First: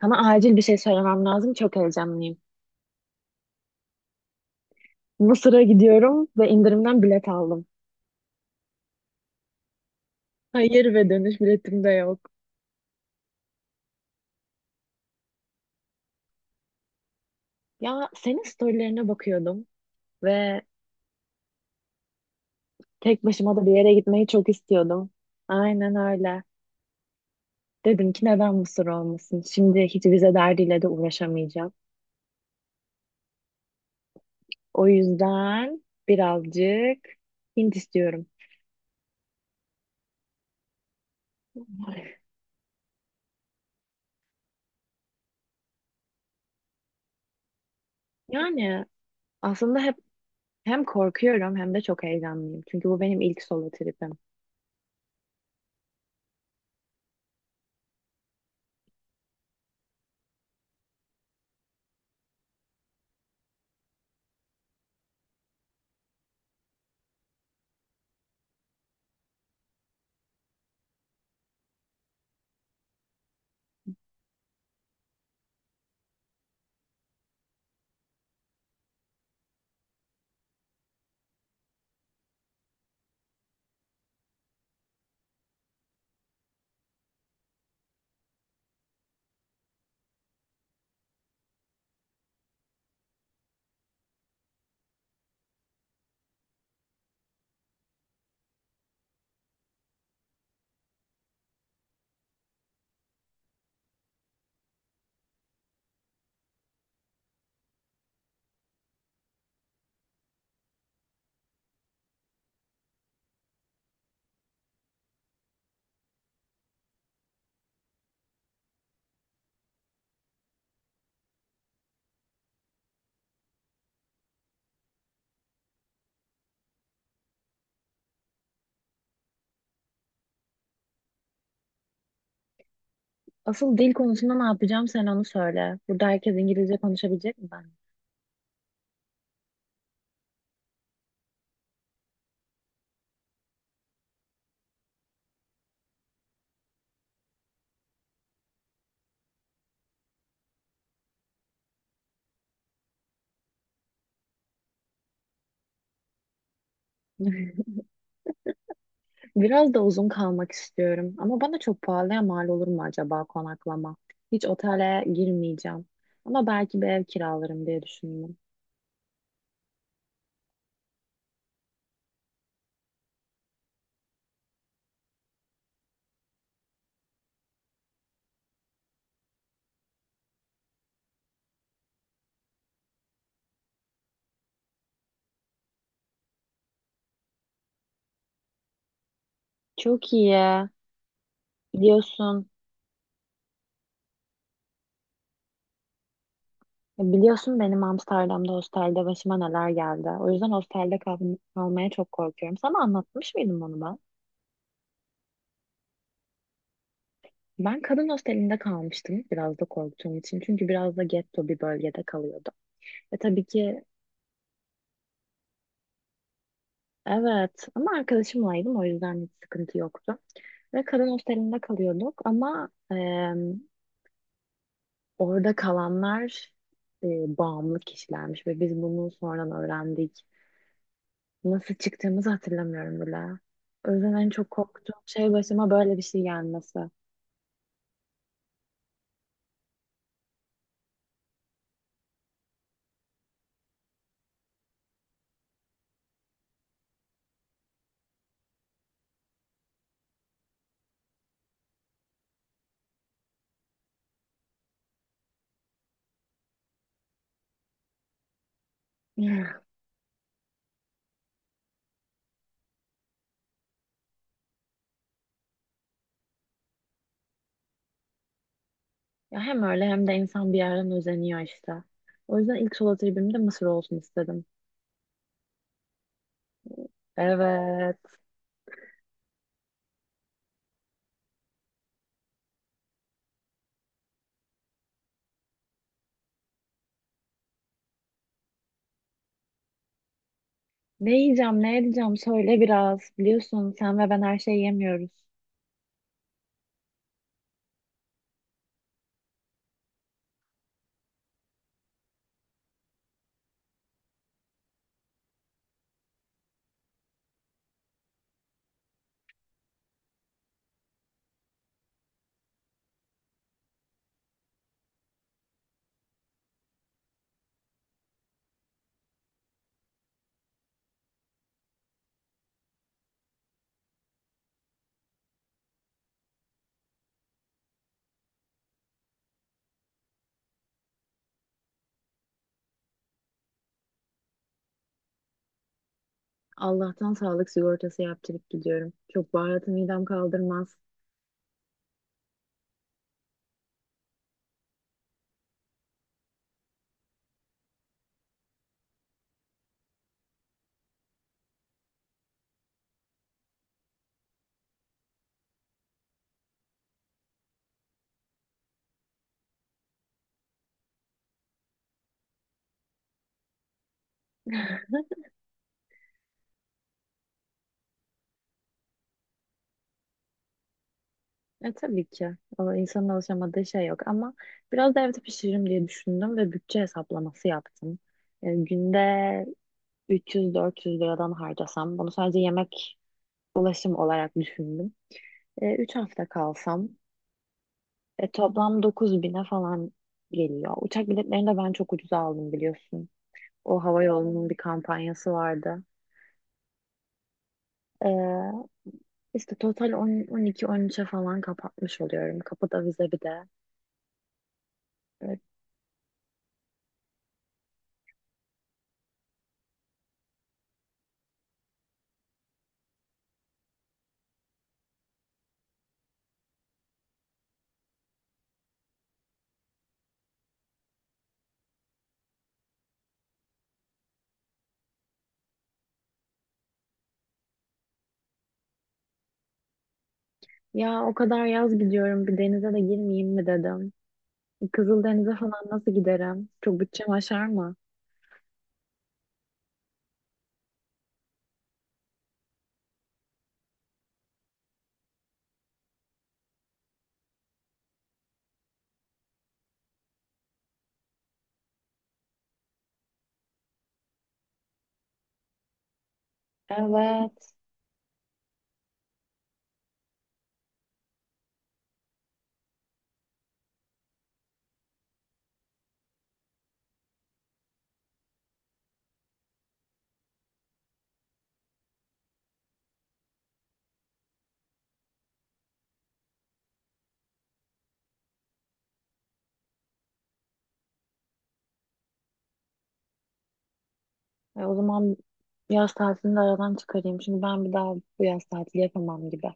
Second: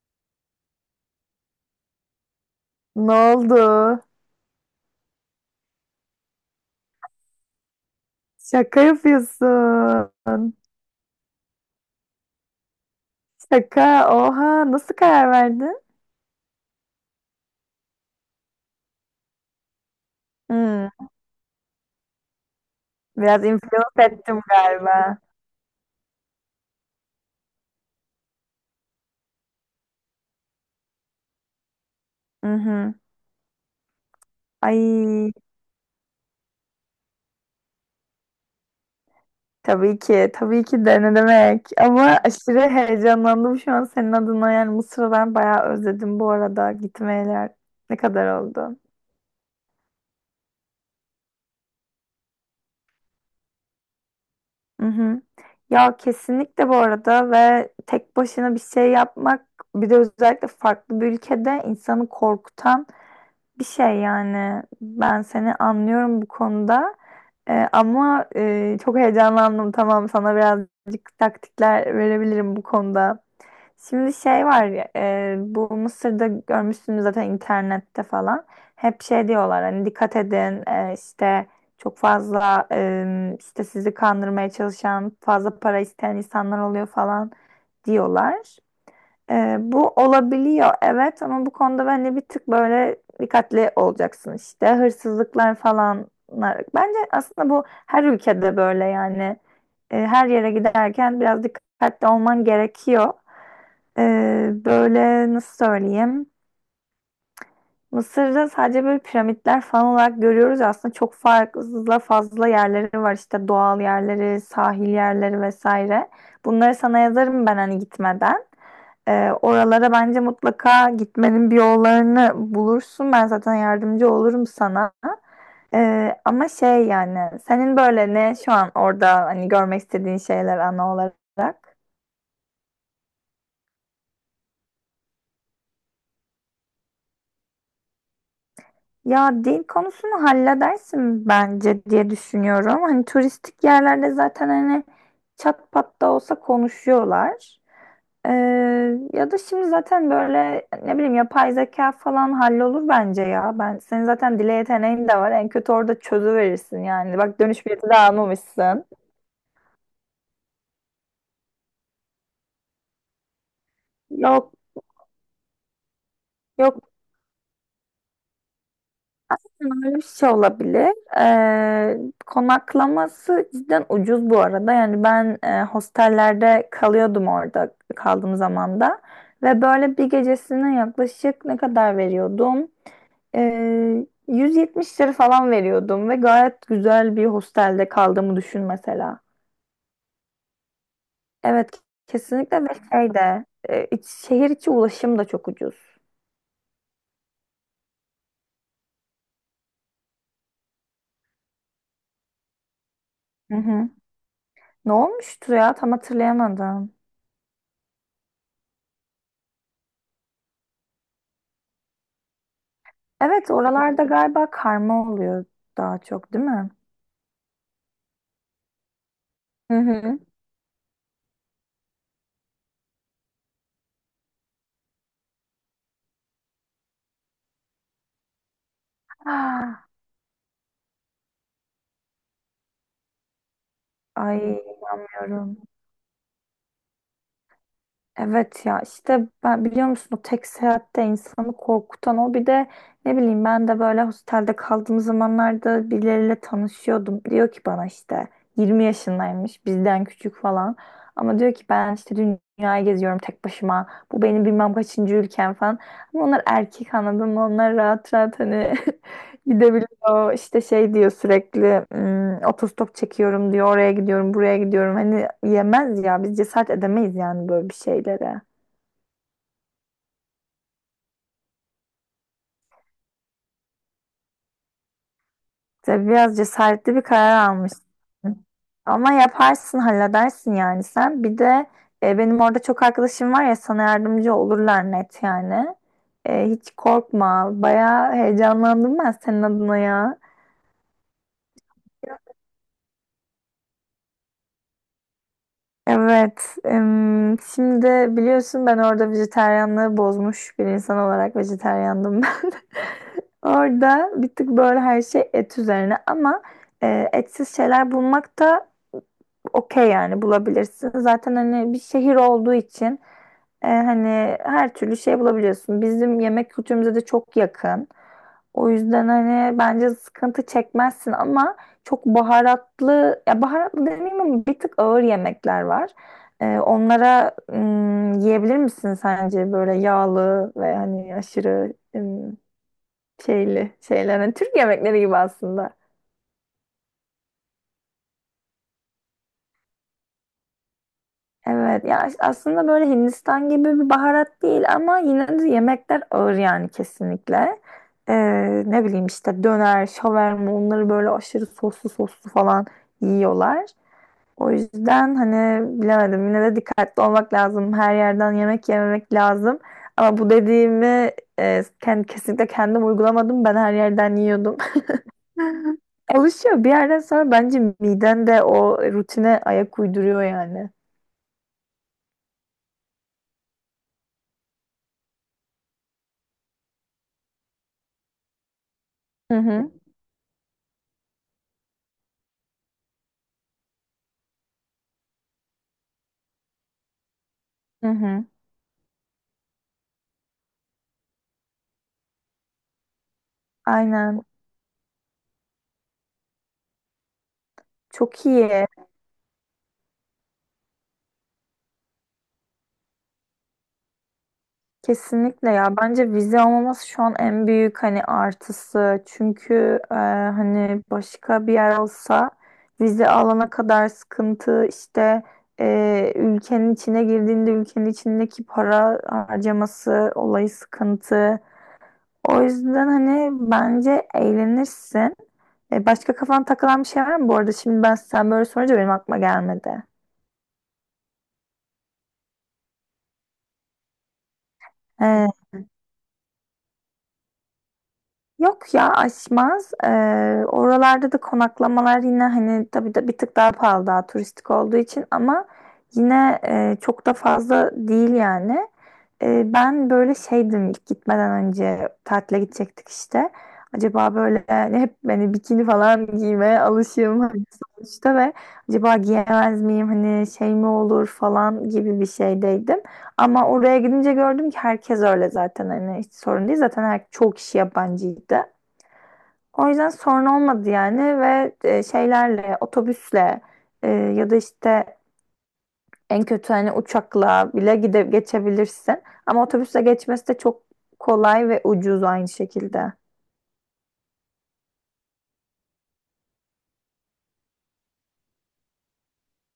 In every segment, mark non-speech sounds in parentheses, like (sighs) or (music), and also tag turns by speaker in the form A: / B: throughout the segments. A: Sana acil bir şey söylemem lazım. Çok heyecanlıyım.
B: Ne oldu?
A: Mısır'a gidiyorum ve indirimden bilet aldım.
B: Şaka yapıyorsun.
A: Hayır ve dönüş biletim de yok.
B: Şaka. Oha. Nasıl karar verdin?
A: Ya senin storylerine bakıyordum ve
B: Hmm,
A: tek
B: Biraz
A: başıma da bir yere
B: influence
A: gitmeyi
B: ettim
A: çok istiyordum.
B: galiba.
A: Aynen öyle. Dedim ki neden Mısır olmasın? Şimdi hiç vize derdiyle de uğraşamayacağım.
B: Hı hı.
A: O
B: Ay.
A: yüzden birazcık Hint istiyorum.
B: Tabii ki. Tabii ki de ne demek. Ama aşırı heyecanlandım şu an senin adına. Yani Mısır'ı ben bayağı özledim bu arada. Gitmeyeler. Ne kadar oldu?
A: Yani aslında hep hem korkuyorum hem de çok heyecanlıyım. Çünkü bu benim ilk solo tripim.
B: Hı hı. Ya kesinlikle bu arada, ve tek başına bir şey yapmak, bir de özellikle farklı bir ülkede insanı korkutan bir şey, yani ben seni anlıyorum bu konuda. Ama çok heyecanlandım, tamam, sana birazcık taktikler verebilirim bu konuda. Şimdi şey var ya, bu Mısır'da görmüşsünüz zaten internette falan, hep şey diyorlar, hani dikkat edin, işte çok fazla, işte sizi kandırmaya çalışan, fazla para isteyen insanlar oluyor falan diyorlar. Bu olabiliyor, evet, ama bu konuda bence bir tık böyle dikkatli olacaksın, işte hırsızlıklar falan. Bence aslında bu her ülkede böyle, yani. Her yere giderken biraz dikkatli olman gerekiyor. Böyle nasıl söyleyeyim? Mısır'da sadece böyle piramitler falan olarak görüyoruz ya, aslında çok fazla fazla yerleri var, işte doğal yerleri, sahil yerleri vesaire. Bunları sana yazarım ben hani gitmeden. Oralara bence mutlaka gitmenin bir yollarını bulursun. Ben zaten yardımcı olurum sana. Ama şey yani, senin böyle ne şu an orada hani görmek istediğin şeyler ana olarak?
A: Asıl dil konusunda ne yapacağım sen onu söyle. Burada herkes İngilizce konuşabilecek mi ben?
B: Ya dil konusunu halledersin bence diye düşünüyorum. Hani turistik yerlerde zaten hani çat pat da olsa konuşuyorlar. Ee, Ya da şimdi zaten böyle, ne bileyim, yapay zeka falan hallolur bence ya. Ben senin zaten dile yeteneğin de var. En kötü orada çözüverirsin yani. Bak dönüş
A: (laughs)
B: bileti de almamışsın.
A: Biraz da uzun kalmak istiyorum. Ama bana çok pahalıya mal olur mu acaba konaklama? Hiç
B: Yok,
A: otele girmeyeceğim. Ama belki bir
B: yok.
A: ev kiralarım diye düşündüm.
B: Öyle bir şey olabilir. Ee, Konaklaması cidden ucuz bu arada. Yani ben hostellerde kalıyordum, orada kaldığım zaman da ve böyle bir gecesine yaklaşık ne kadar veriyordum? 170 lira falan veriyordum ve gayet güzel bir hostelde kaldığımı düşün mesela.
A: Çok iyi.
B: Evet,
A: Biliyorsun.
B: kesinlikle. Ve şey de şehir içi ulaşım da çok ucuz.
A: Biliyorsun benim Amsterdam'da hostelde başıma neler geldi. O yüzden hostelde kalmaya çok korkuyorum. Sana anlatmış
B: Hı
A: mıydım onu
B: hı.
A: ben?
B: Ne olmuştu ya, tam hatırlayamadım.
A: Ben kadın hostelinde kalmıştım biraz da korktuğum için. Çünkü biraz da getto bir bölgede kalıyordum. Ve tabii
B: Evet,
A: ki.
B: oralarda galiba karma oluyor daha çok, değil mi?
A: Evet ama arkadaşımlaydım o yüzden hiç
B: Hı
A: sıkıntı yoktu.
B: hı.
A: Ve kadın hostelinde kalıyorduk ama orada kalanlar bağımlı kişilermiş ve biz bunu sonradan
B: Ah.
A: öğrendik. Nasıl çıktığımızı hatırlamıyorum bile. O yüzden en
B: Ay,
A: çok korktuğum şey
B: bilmiyorum.
A: başıma böyle bir şey gelmesi.
B: Evet ya, işte ben, biliyor musun, o tek seyahatte insanı korkutan, o bir de ne bileyim, ben de böyle hostelde kaldığım zamanlarda birileriyle tanışıyordum. Diyor ki bana, işte 20 yaşındaymış, bizden küçük falan, ama diyor ki, ben işte dünyayı geziyorum tek başıma, bu benim bilmem kaçıncı ülkem falan, ama onlar erkek, anladın mı, onlar rahat rahat hani (laughs)
A: (laughs)
B: gidebiliyor, işte şey diyor sürekli, Otostop çekiyorum, diyor, oraya gidiyorum, buraya gidiyorum," hani yemez ya, biz cesaret edemeyiz yani böyle bir şeylere.
A: Ya hem öyle hem de insan bir yerden özeniyor işte. O yüzden ilk solo tribim de Mısır olsun istedim.
B: İşte biraz cesaretli bir karar almışsın,
A: Evet.
B: ama yaparsın halledersin yani. Sen bir de benim orada çok arkadaşım var ya, sana yardımcı olurlar, net yani. Hiç korkma, bayağı heyecanlandım ben senin adına ya.
A: Ne yiyeceğim, ne edeceğim söyle biraz. Biliyorsun sen ve ben her şeyi yemiyoruz.
B: Evet. Şimdi biliyorsun, ben orada vejetaryenliği bozmuş bir insan olarak, vejetaryendim ben. (laughs) Orada bir tık böyle her şey et üzerine, ama etsiz şeyler bulmak da okey yani, bulabilirsin. Zaten hani bir şehir olduğu için hani her türlü şey bulabiliyorsun. Bizim yemek kültürümüze de çok yakın. O yüzden hani bence sıkıntı çekmezsin, ama çok baharatlı, ya baharatlı demeyeyim, ama bir tık ağır yemekler var. Onlara yiyebilir misin sence? Böyle yağlı ve hani aşırı şeyli şeyler? Hani Türk yemekleri gibi aslında.
A: Allah'tan sağlık sigortası yaptırıp gidiyorum. Çok baharatı midem kaldırmaz.
B: Evet, ya aslında böyle Hindistan gibi bir baharat değil, ama yine de yemekler ağır yani, kesinlikle. Ee, Ne bileyim, işte döner, şaverma, onları böyle aşırı soslu soslu falan yiyorlar. O yüzden hani bilemedim. Yine de dikkatli olmak lazım. Her yerden yemek yememek lazım. Ama bu dediğimi kesinlikle kendim uygulamadım. Ben her yerden yiyordum. (laughs) Alışıyor. Bir yerden sonra bence miden de o rutine ayak uyduruyor yani.
A: E tabii ki. O insanın alışamadığı şey yok ama biraz da evde pişiririm diye düşündüm ve bütçe hesaplaması yaptım. E, günde
B: Hı hı.
A: 300-400 liradan harcasam, bunu sadece yemek ulaşım olarak düşündüm. E, 3 hafta kalsam
B: Hı hı.
A: e, toplam 9.000'e falan geliyor. Uçak biletlerini de ben çok ucuza aldım biliyorsun. O hava
B: Aynen.
A: yolunun bir kampanyası vardı. E,
B: Çok iyi.
A: İşte total 10, 12 üçe falan kapatmış oluyorum. Kapıda vize bir de. Evet.
B: Kesinlikle ya, bence vize olmaması şu an en büyük hani artısı, çünkü hani başka bir yer olsa, vize alana kadar sıkıntı, işte ülkenin içine girdiğinde ülkenin içindeki para harcaması olayı sıkıntı, o yüzden hani bence eğlenirsin. Başka kafan takılan bir şey var mı bu arada? Şimdi ben, sen böyle sorunca benim aklıma gelmedi.
A: Ya o kadar yaz gidiyorum bir denize de girmeyeyim mi dedim. Kızıldeniz'e falan nasıl giderim? Çok bütçem aşar mı?
B: Yok ya, aşmaz. Oralarda da konaklamalar yine hani, tabii de bir tık daha pahalı, daha turistik olduğu için, ama yine çok da fazla değil yani. Ben böyle şeydim ilk gitmeden önce, tatile gidecektik işte. Acaba böyle hani, hep beni bikini falan giymeye alışığım hani,
A: Evet.
B: sonuçta, ve acaba giyemez miyim hani, şey mi olur falan gibi bir şeydeydim. Ama oraya gidince gördüm ki herkes öyle zaten, hani hiç sorun değil. Zaten her, çoğu kişi yabancıydı. O yüzden sorun olmadı yani. Ve şeylerle, otobüsle, ya da işte en kötü hani uçakla bile gide geçebilirsin. Ama otobüsle geçmesi de çok kolay ve ucuz, aynı şekilde.
A: E, o zaman yaz tatilini de aradan çıkarayım. Çünkü ben bir daha bu yaz tatili yapamam gibi.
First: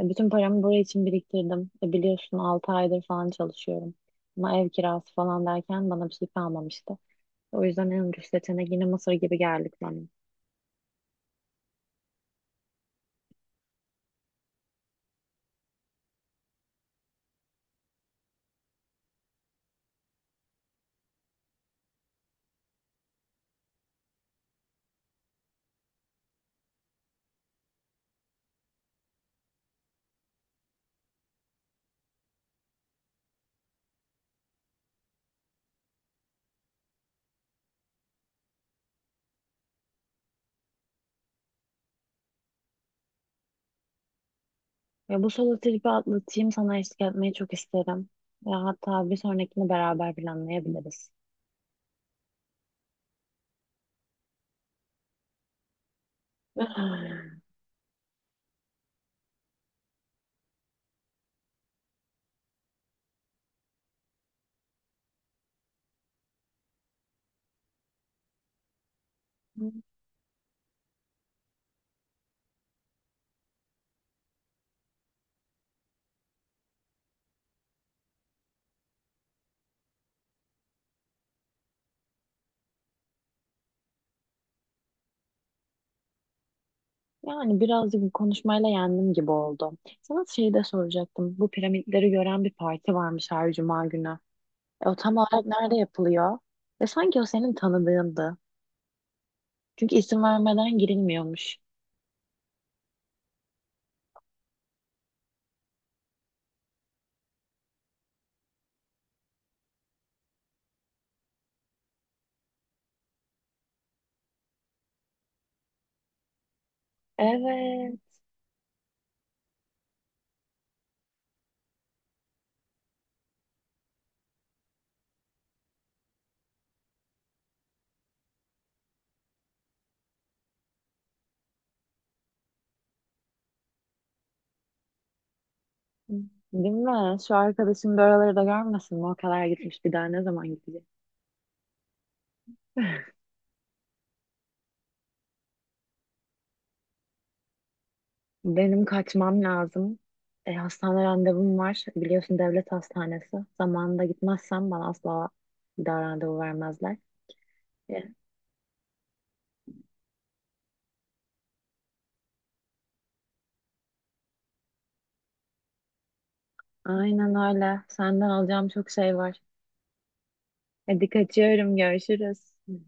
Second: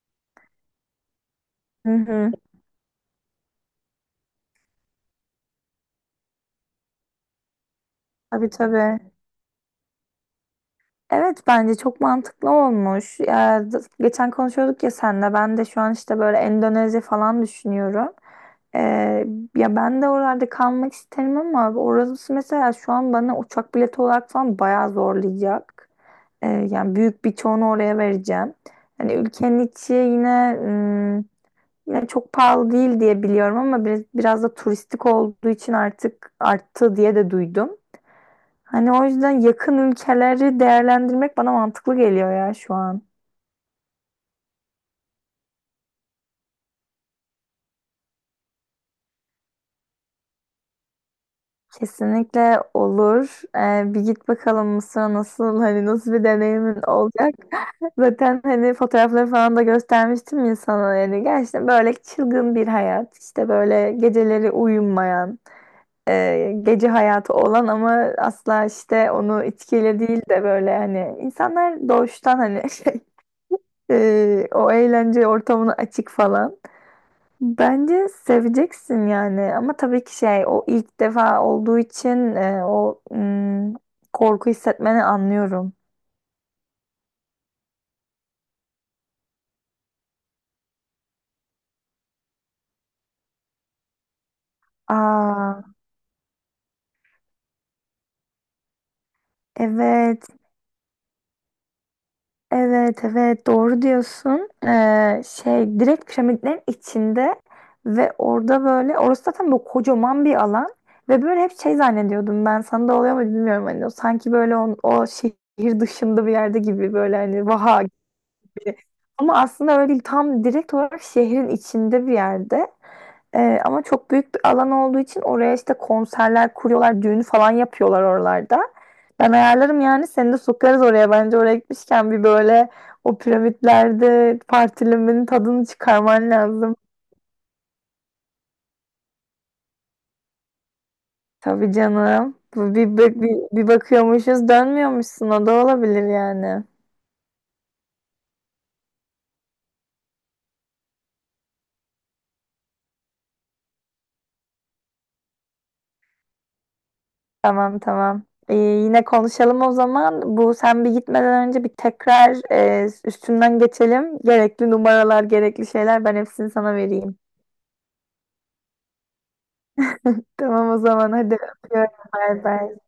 A: E, bütün paramı buraya için biriktirdim. E,
B: Hı hı.
A: biliyorsun 6 aydır falan çalışıyorum. Ama ev kirası falan derken bana bir şey kalmamıştı. O yüzden en ucuz
B: Tabii,
A: seçenek yine
B: tabii.
A: Mısır gibi geldik bana.
B: Evet, bence çok mantıklı olmuş. Ya, geçen konuşuyorduk ya senle. Ben de şu an işte böyle Endonezya falan düşünüyorum. Ee, Ya ben de oralarda kalmak isterim, ama orası mesela şu an bana uçak bileti olarak falan bayağı zorlayacak. Yani büyük bir çoğunu oraya vereceğim. Hani ülkenin içi yine yine çok pahalı değil diye biliyorum, ama biraz da turistik olduğu için artık arttı diye de duydum. Hani o yüzden yakın ülkeleri değerlendirmek bana mantıklı geliyor ya şu an.
A: Ya bu solo tripi atlatayım sana eşlik etmeyi çok isterim. Ya hatta bir sonrakini beraber planlayabiliriz.
B: Kesinlikle olur. Bir git bakalım Mısır'a, nasıl hani nasıl bir deneyimin olacak.
A: (laughs)
B: Zaten hani fotoğrafları falan da göstermiştim ya sana, yani gerçekten böyle çılgın bir hayat. İşte böyle geceleri uyumayan, gece hayatı olan, ama asla işte onu
A: (sighs)
B: içkiyle değil de böyle hani insanlar doğuştan hani (laughs) şey, o eğlence ortamına açık falan. Bence seveceksin yani, ama tabii ki şey, o ilk defa olduğu için o korku hissetmeni anlıyorum.
A: Yani birazcık bu konuşmayla yendim gibi oldu. Sana şeyi de soracaktım. Bu piramitleri gören bir parti varmış her cuma günü. E, o tam olarak
B: Aa,
A: nerede yapılıyor? Ve sanki o senin tanıdığındı. Çünkü
B: evet,
A: isim vermeden girilmiyormuş.
B: evet, evet, doğru diyorsun. Şey direkt piramitlerin içinde, ve orada böyle orası zaten böyle kocaman bir alan. Ve böyle hep şey zannediyordum, ben sana da oluyor mu bilmiyorum hani, o sanki böyle o şehir dışında bir yerde gibi, böyle hani vaha.
A: Evet.
B: Ama aslında öyle değil. Tam direkt olarak şehrin içinde bir yerde. Ama çok büyük bir alan olduğu için oraya işte konserler kuruyorlar, düğün falan yapıyorlar oralarda. Ben ayarlarım yani, seni de sokarız oraya. Bence oraya gitmişken bir böyle o piramitlerde partilimin tadını çıkarman
A: Değil
B: lazım.
A: mi? Şu arkadaşım da oraları da görmesin mi? O kadar gitmiş bir daha ne zaman gidecek?
B: Tabii canım. Bu Bir, bir,
A: (laughs)
B: bir, bir bakıyormuşuz, dönmüyormuşsun, o da olabilir yani.
A: Benim kaçmam lazım. E, hastane randevum var. Biliyorsun devlet hastanesi. Zamanında gitmezsem bana asla bir daha randevu vermezler.
B: Tamam,
A: E,
B: tamam. Yine konuşalım o zaman. Bu, sen bir gitmeden önce, bir tekrar üstünden geçelim. Gerekli numaralar, gerekli şeyler, ben hepsini sana vereyim.
A: aynen öyle. Senden alacağım çok şey var.
B: Tamam o
A: Hadi
B: zaman, hadi
A: kaçıyorum.
B: öpüyorum. Bay
A: Görüşürüz.
B: bay.